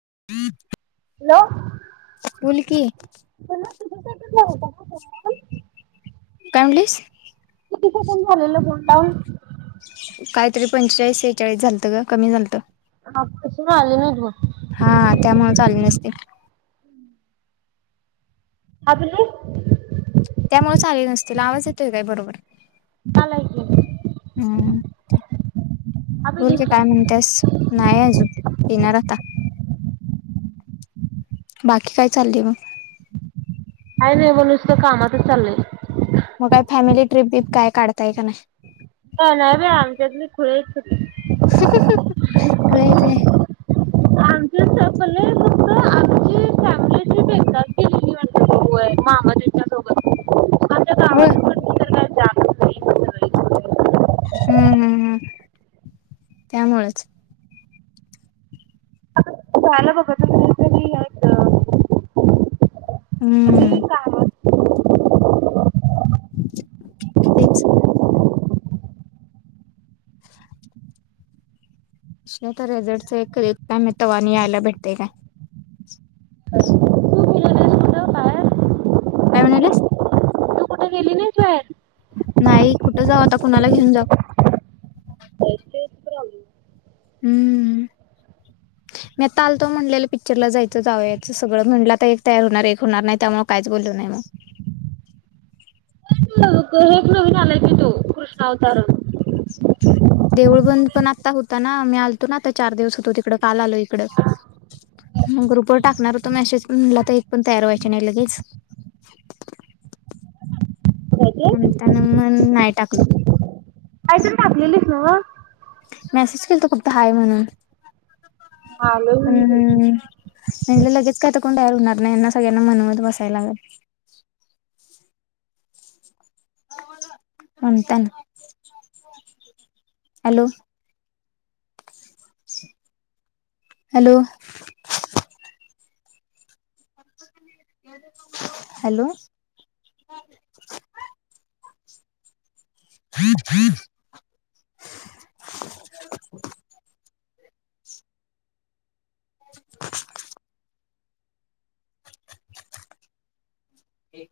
[inaudible] Hello बोल की, [unintelligible] C B pattern होता ना त्यांना पण काय म्हणलीस? [unintelligible] कायतरी पंचेचाळीस, सेहेचाळीस झालतं ग, कमी झालतं. आजपासून आले नाहीत बघ. हा त्यामुळेच आले नसतील. आपले [inaudible] त्यामुळेच आले नसतील आवाज येतोय काय? बरोबर आलाय की हम्म बोल अभिलीस का? काय म्हणतेस? नाही अजून पिणार आता. बाकी काय चाललय मग? काय नाही बग नुसत कामातच चाललंय मग काय फॅमिली ट्रिप बीप काय काढताय का नाय? अ नाही बाई आमचतली खुळी हं.. हं.. खुळी आहेत होय. [inaudible] आमच संपलय कुठं? आमची फॅमिली ट्रिप एकदाच केलती वाटतं होय मामाजींच्या सोबत. [inaudible] आमच्या होय गावात पण [unintelligible] [unintelligible] हम्म - हम्म -हम्म त्यामुळच आलं बघ हम्म तेच [unintelligible] तवा आणि यायला भेटय काय नाहीस कुठं बाहेर? काय म्हणालीस तू कुठे गेली नाहीस बाहेर? नाही कुठं जाऊ, आता कुणाला घेऊन जाऊ. हम्म मी आता आलतो म्हणलेलं पिक्चरला जायचं जावयाच सगळं, म्हणलं तर एक तयार होणार एक होणार नाही त्यामुळे कायच बोलू नाही मग. हेच नवीन आलंय की तो कृष्णा अवतार देऊळ बंद पण आता होता ना मी आलतो ना आता चार दिवस होतो तिकड काल आलोय इकडं मग ग्रूपवर टाकणार होतो मेसेज पण म्हणलं एक पण तयार व्हायचे नाही लगीच म्हणताना नाही टाकलो [unintelligible] हं मॅसेज केलतो फक्त हाय म्हणून हा आलोय मी घरी म्हणजे लगेच काय आता कोणयार होणार नाहीना सगळ्यांना मनवत बसायला लागल [inaudible] हॅलो हॅलो हॅलो फ्रीप फ्री [inaudible]